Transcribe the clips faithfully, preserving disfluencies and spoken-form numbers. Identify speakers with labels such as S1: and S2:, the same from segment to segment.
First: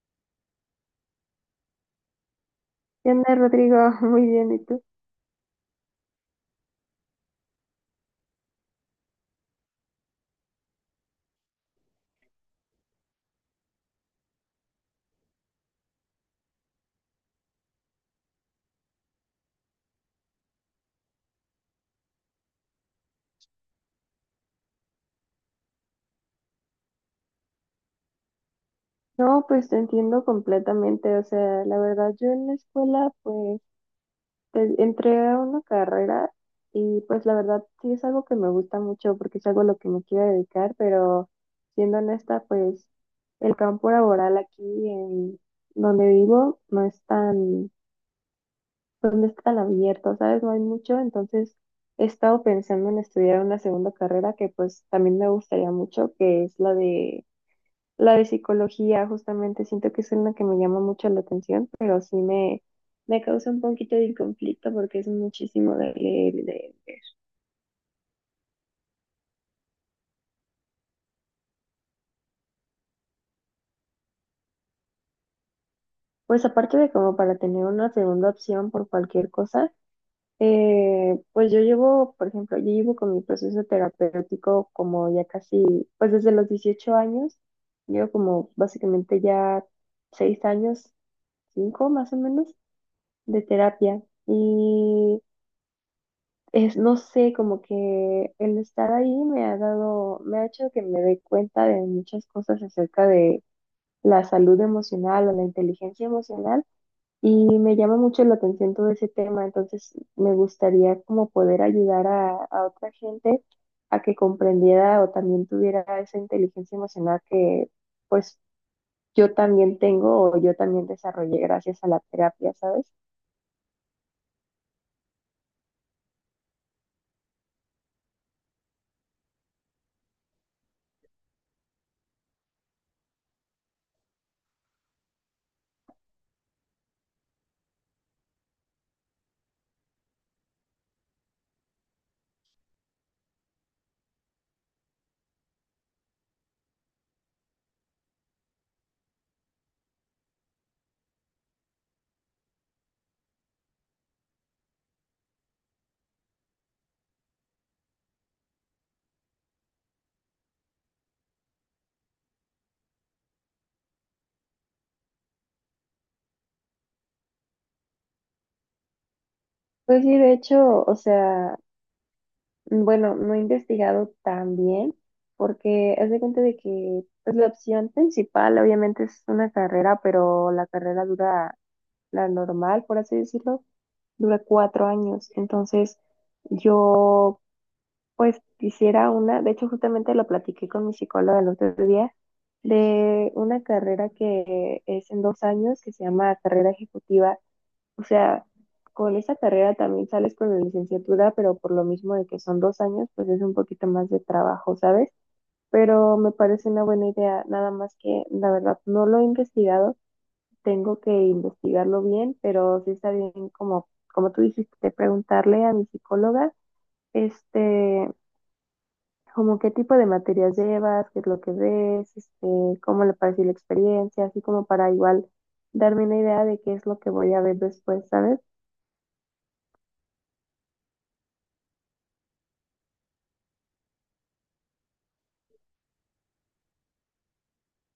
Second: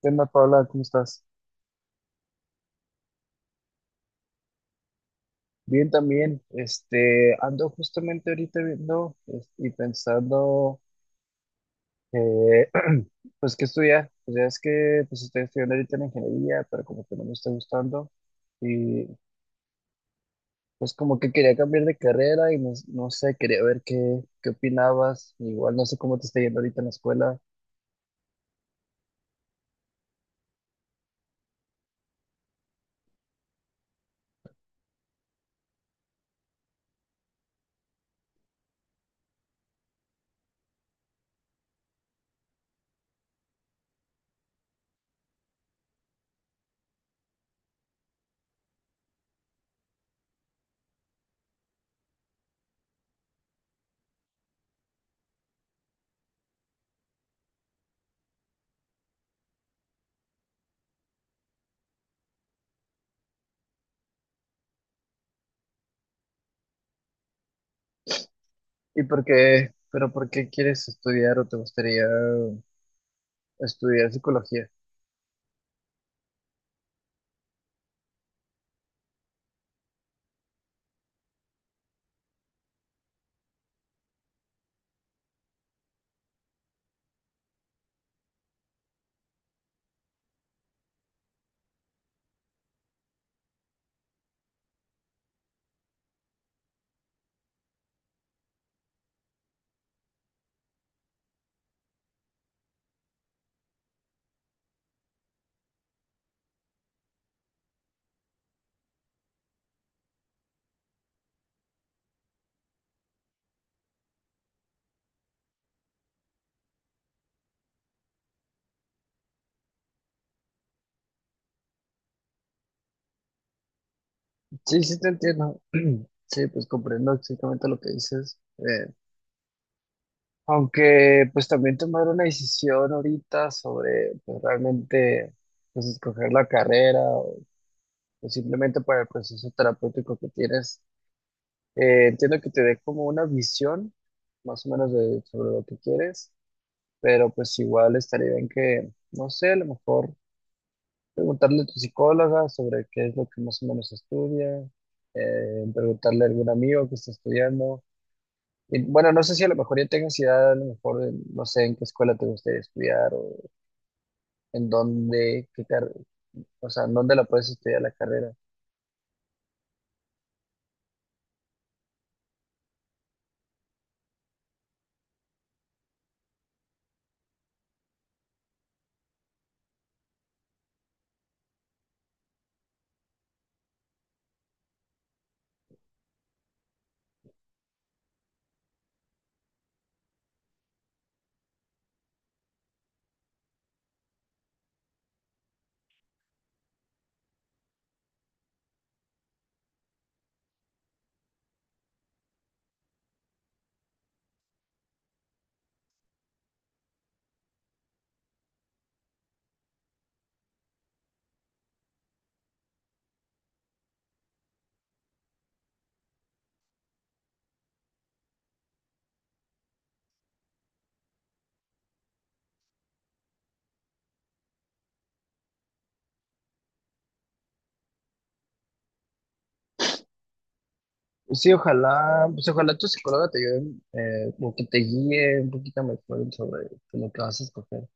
S1: ¿Qué onda, Paula? ¿Cómo estás?
S2: ¿Qué onda, Rodrigo? Muy bien, ¿y tú?
S1: Bien también. Este, ando justamente ahorita viendo es- y pensando, eh, pues, qué estudiar. Pues ya es que pues, estoy estudiando ahorita en ingeniería, pero como que no me está gustando. Y pues como que quería cambiar de carrera y no, no sé, quería ver qué, qué opinabas. Igual no sé cómo te está yendo ahorita en la escuela.
S2: No, pues te entiendo completamente. O sea, la verdad, yo en la escuela, pues, te- entré a una carrera y pues la verdad sí es algo que me gusta mucho porque es algo a lo que me quiero dedicar, pero siendo honesta, pues el campo laboral aquí en donde vivo no es tan, pues, no es tan abierto, ¿sabes? No hay mucho, entonces he estado pensando en estudiar una segunda carrera que pues también me gustaría mucho, que es la de La de psicología, justamente, siento que es una que me llama mucho la atención, pero sí me, me causa un poquito de conflicto porque es muchísimo de leer y de leer.
S1: ¿Y por qué? ¿Pero por qué quieres estudiar o te gustaría estudiar psicología?
S2: Pues aparte de como para tener una segunda opción por cualquier cosa, eh, pues yo llevo, por ejemplo, yo llevo con mi proceso terapéutico como ya casi, pues desde los dieciocho años, llevo como básicamente ya seis años, cinco más o menos, de terapia. Y es, no sé, como que el estar ahí me ha dado, me ha hecho que me dé cuenta de muchas cosas acerca de la salud emocional o la inteligencia emocional y me llama mucho la atención todo ese tema, entonces me gustaría como poder ayudar a, a otra gente a que comprendiera o también tuviera esa inteligencia emocional que pues yo también tengo o yo también desarrollé gracias a la terapia, ¿sabes?
S1: Sí, sí te entiendo. Sí, pues comprendo exactamente lo que dices. Eh, aunque pues también tomar una decisión ahorita sobre pues, realmente pues escoger la carrera o pues, simplemente para el proceso terapéutico que tienes, eh, entiendo que te dé como una visión más o menos de, sobre lo que quieres, pero pues igual estaría bien que, no sé, a lo mejor preguntarle a tu psicóloga sobre qué es lo que más o menos estudia, eh, preguntarle a algún amigo que está estudiando. Y, bueno, no sé si a lo mejor ya tengas idea, a lo mejor, eh, no sé en qué escuela te gustaría estudiar o en dónde, qué car- o sea, en dónde la puedes estudiar la carrera.
S2: Pues sí, de hecho, o sea, bueno, no he investigado tan bien porque haz de cuenta de que pues, la opción principal obviamente es una carrera, pero la carrera dura, la normal, por así decirlo, dura cuatro años. Entonces yo pues quisiera una, de hecho justamente lo platiqué con mi psicóloga el otro día, de una carrera que es en dos años que se llama carrera ejecutiva. O sea, con esa carrera también sales con la licenciatura, pero por lo mismo de que son dos años, pues es un poquito más de trabajo, ¿sabes? Pero me parece una buena idea, nada más que la verdad no lo he investigado, tengo que investigarlo bien, pero sí está bien como, como tú dijiste, preguntarle a mi psicóloga, este, como qué tipo de materias llevas, qué es lo que ves, este, cómo le pareció la experiencia, así como para igual darme una idea de qué es lo que voy a ver después, ¿sabes?
S1: Pues sí, ojalá, pues ojalá tu psicóloga te ayude, eh, como que te guíe un poquito mejor sobre pues, lo que vas a escoger.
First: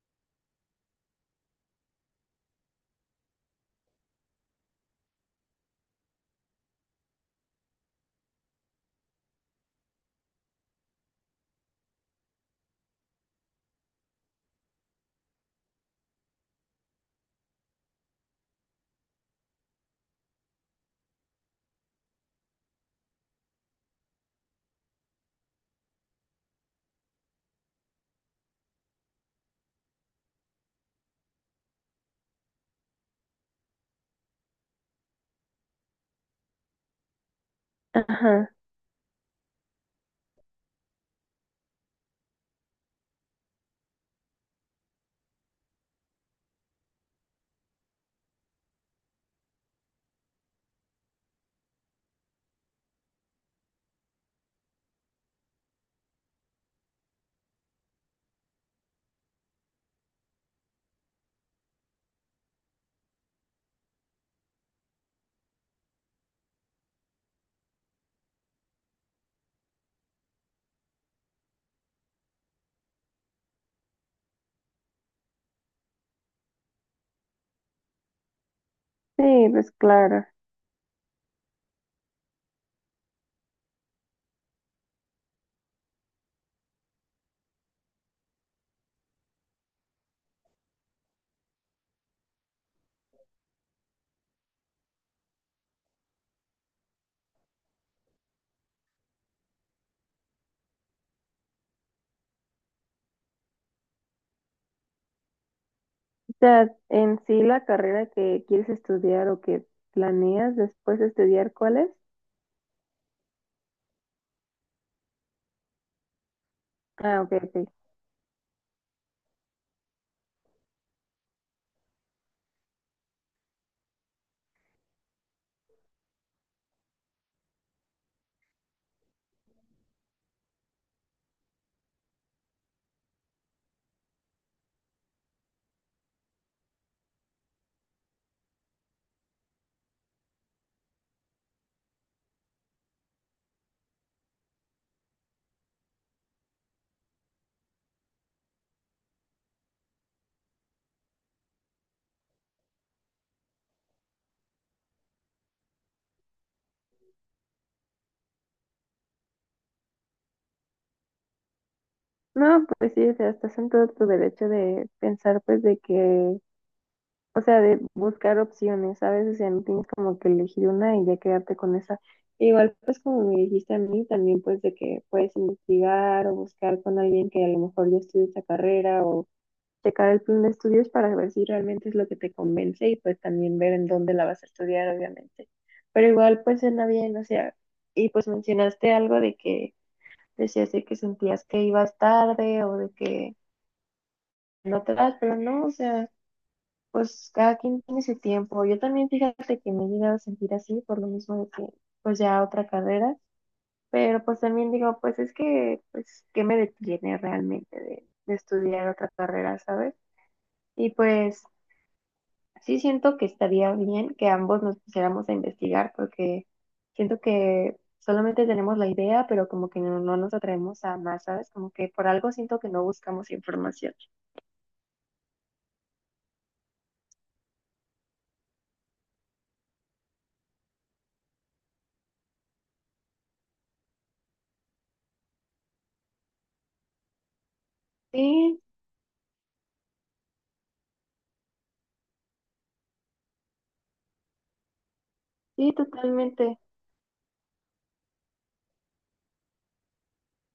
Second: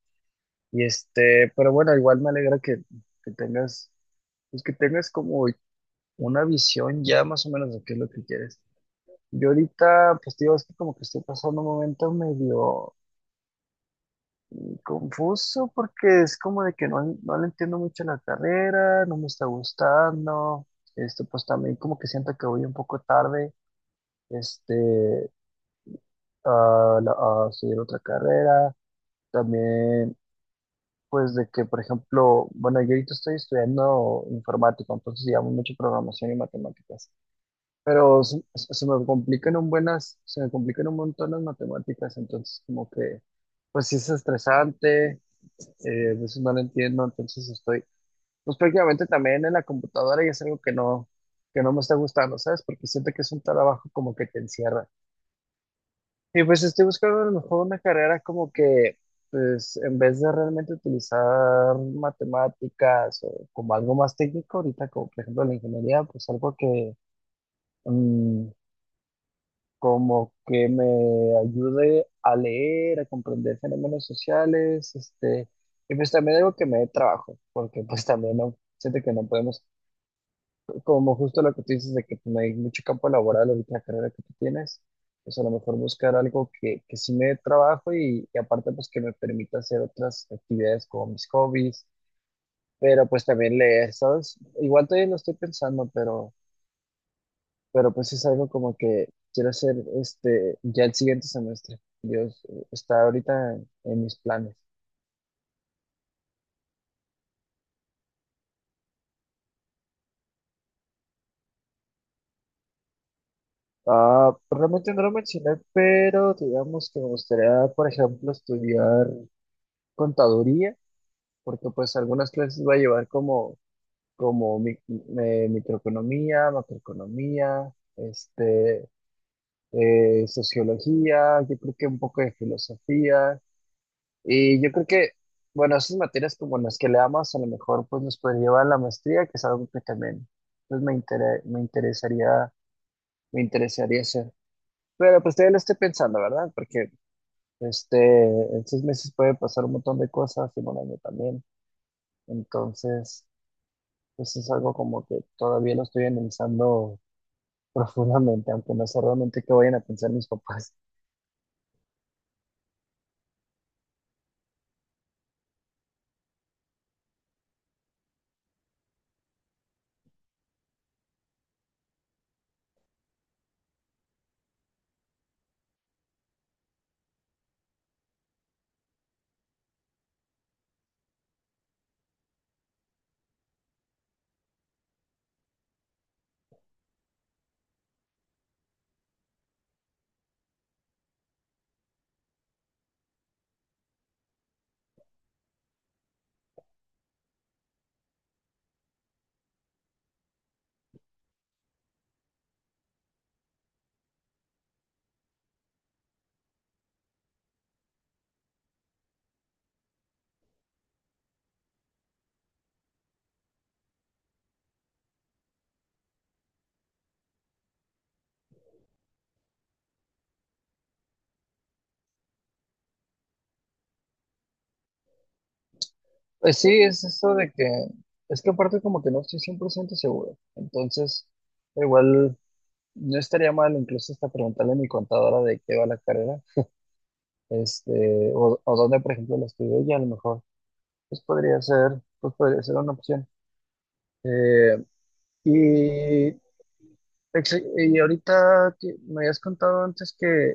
S1: Y este, pero bueno, igual me alegra que, que tengas, pues que tengas como una visión ya más o menos de qué es lo que quieres. Yo ahorita, pues te digo, es que como que estoy pasando un momento medio confuso porque es como de que no, no le entiendo mucho la carrera, no me está gustando, este, pues también como que siento que voy un poco tarde, este, a, la- a estudiar otra carrera, también pues de que, por ejemplo, bueno, yo ahorita estoy estudiando informática, entonces llevamos mucho programación y matemáticas, pero se,
S2: Ajá.
S1: se- se me complican un buenas, se me complican un montón las matemáticas, entonces como que, pues sí es estresante, eh, a veces no lo entiendo, entonces estoy pues prácticamente también en la computadora y es algo que no, que no me está gustando, ¿sabes? Porque siento que es un trabajo como que te encierra. Y pues estoy buscando a lo mejor una carrera como que, pues en vez de realmente utilizar matemáticas o como algo más técnico, ahorita como por ejemplo la ingeniería, pues algo que mm, como que me ayude a leer, a comprender fenómenos sociales, este, y pues también algo que me dé trabajo, porque pues también no, siento que no
S2: Sí,
S1: podemos
S2: pues claro.
S1: como justo lo que tú dices de que pues, no hay mucho campo laboral ahorita en la carrera que tú tienes, pues a lo mejor buscar algo que, que sí me dé trabajo y, y aparte pues que me permita hacer otras actividades como mis hobbies, pero pues también leer, ¿sabes? Igual todavía lo estoy pensando, pero, pero pues es algo como que quiero hacer este ya el siguiente semestre. Dios, eh, está ahorita en, en mis planes.
S2: O sea, en sí la carrera que quieres estudiar o que planeas después de estudiar, ¿cuál es?
S1: Ah, realmente no lo mencioné, pero digamos que me
S2: Ah, ok,
S1: gustaría,
S2: ok.
S1: por ejemplo, estudiar contaduría porque pues algunas clases va a llevar como, como mi- eh, microeconomía, macroeconomía, este, eh, sociología, yo creo que un poco de filosofía, y yo creo que, bueno, esas materias como las que le amas, a lo mejor pues nos puede llevar a la maestría, que es algo que también pues me intere- me interesaría, me interesaría hacer. Pero pues todavía lo estoy pensando, ¿verdad? Porque este, en seis meses puede pasar un montón de cosas, y un año también. Entonces. Pues es algo como que todavía lo estoy analizando profundamente, aunque no sé realmente qué vayan a pensar mis papás.
S2: No, pues sí, o sea, estás en todo tu derecho de pensar, pues, de que, o sea, de buscar opciones, ¿sabes? O sea, no tienes como que elegir una y ya quedarte con esa. Igual, pues, como me dijiste a mí, también, pues, de que puedes investigar o buscar con alguien que a lo mejor ya estudió esa carrera o checar el plan de estudios para ver si realmente es lo que te convence y pues también ver en dónde la vas a estudiar, obviamente. Pero igual pues suena bien, o sea, y pues mencionaste algo de que decías de que sentías que ibas tarde o de que no te das, pero no, o sea, pues cada quien tiene su tiempo. Yo también fíjate que me he llegado a sentir así por lo mismo de que pues ya otra carrera, pero pues también digo, pues es que pues qué me detiene realmente de, de estudiar otra carrera, ¿sabes? Y pues sí siento que estaría bien que ambos nos pusiéramos a investigar porque siento que solamente tenemos la idea, pero como que no, no nos atrevemos a más, ¿sabes? Como que por algo siento que no buscamos información.
S1: Pues sí, es eso de que, es que aparte como que no estoy cien por ciento seguro. Entonces, igual no estaría mal incluso hasta preguntarle a mi contadora de qué va la carrera, este, o,
S2: Sí,
S1: o dónde, por ejemplo, la estudié y a lo mejor, pues podría ser, pues podría ser una opción. Eh,
S2: sí,
S1: y
S2: totalmente.
S1: Ex- Y ahorita que me habías contado antes que, eh,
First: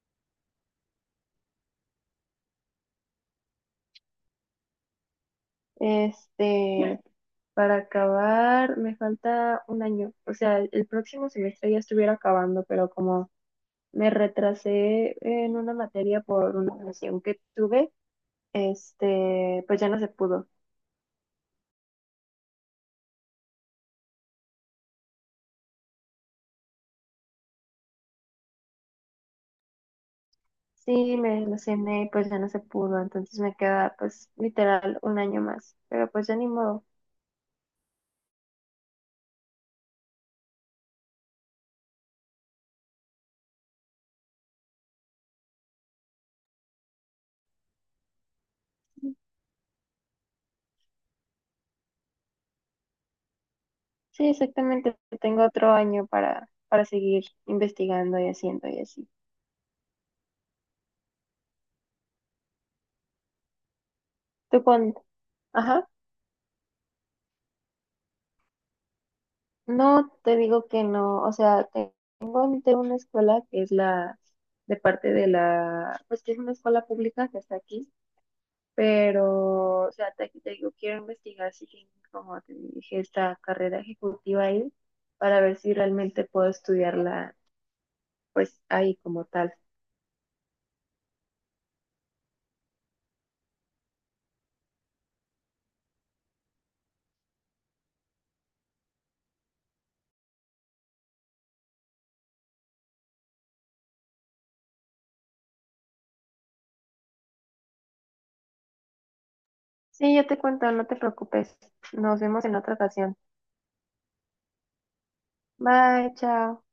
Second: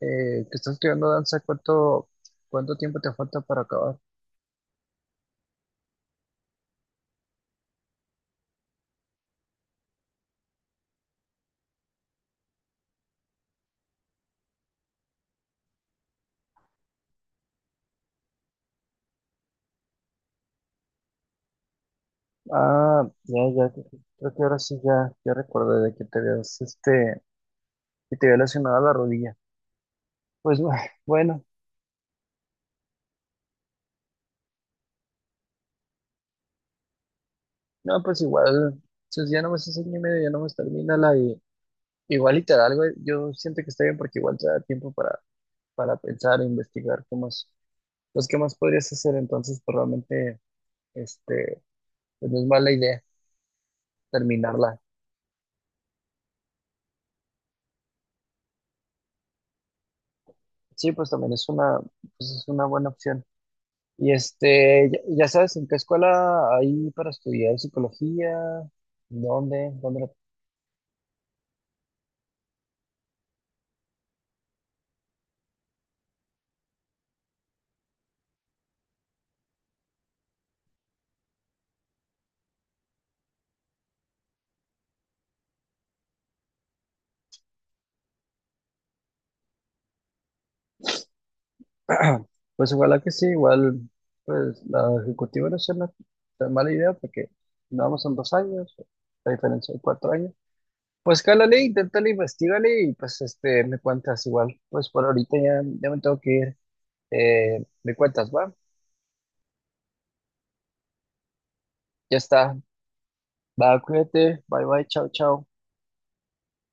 S1: que estás estudiando danza, ¿cuánto, cuánto tiempo te falta para acabar?
S2: Este, para acabar, me falta un año. O sea, el próximo semestre ya estuviera acabando, pero como me retrasé en una materia por una relación que tuve, este, pues ya no se pudo.
S1: Ah, ya, ya, creo que ahora sí ya, ya recordé de que te habías, este, que te había lesionado la rodilla. Pues bu-
S2: Sí, me
S1: bueno,
S2: desilusioné y pues ya no se pudo, entonces me queda pues literal un año más, pero pues ya ni modo.
S1: no, pues igual, si ya no me haces año y medio, ya no me termina la y igual y te algo, yo siento que está bien porque igual te da tiempo para, para pensar e investigar qué más, pues qué más podrías hacer entonces, pues realmente, este, pues no es mala idea.
S2: Sí,
S1: Terminarla.
S2: exactamente, tengo otro año para, para seguir investigando y haciendo y así.
S1: Sí, pues también es una, pues es una buena opción. Y
S2: ¿Tú
S1: este, ya,
S2: cuándo?
S1: ya sabes, ¿en qué
S2: Ajá,
S1: escuela hay para estudiar psicología? ¿Dónde? ¿Dónde?
S2: no te digo que no, o sea, te- tengo ante una escuela que es la de parte de la, pues que es una escuela pública que está aquí. Pero, o sea, te, te digo, quiero investigar si tienen, como te dije, esta carrera ejecutiva ahí para ver si realmente puedo estudiarla, pues ahí como tal.
S1: la- Pues igual que sí, igual, pues la ejecutiva no es una tan mala idea porque vamos son dos años, la diferencia de cuatro años. Pues cálale, inténtale, investigale y pues este, me cuentas igual. Pues por ahorita ya, ya me tengo que ir. Eh, me cuentas, va.
S2: Sí, yo te cuento, no te preocupes.
S1: Ya
S2: Nos vemos
S1: está.
S2: en otra ocasión.
S1: Va, cuídate. Bye bye, chao, chao.
S2: Bye, chao.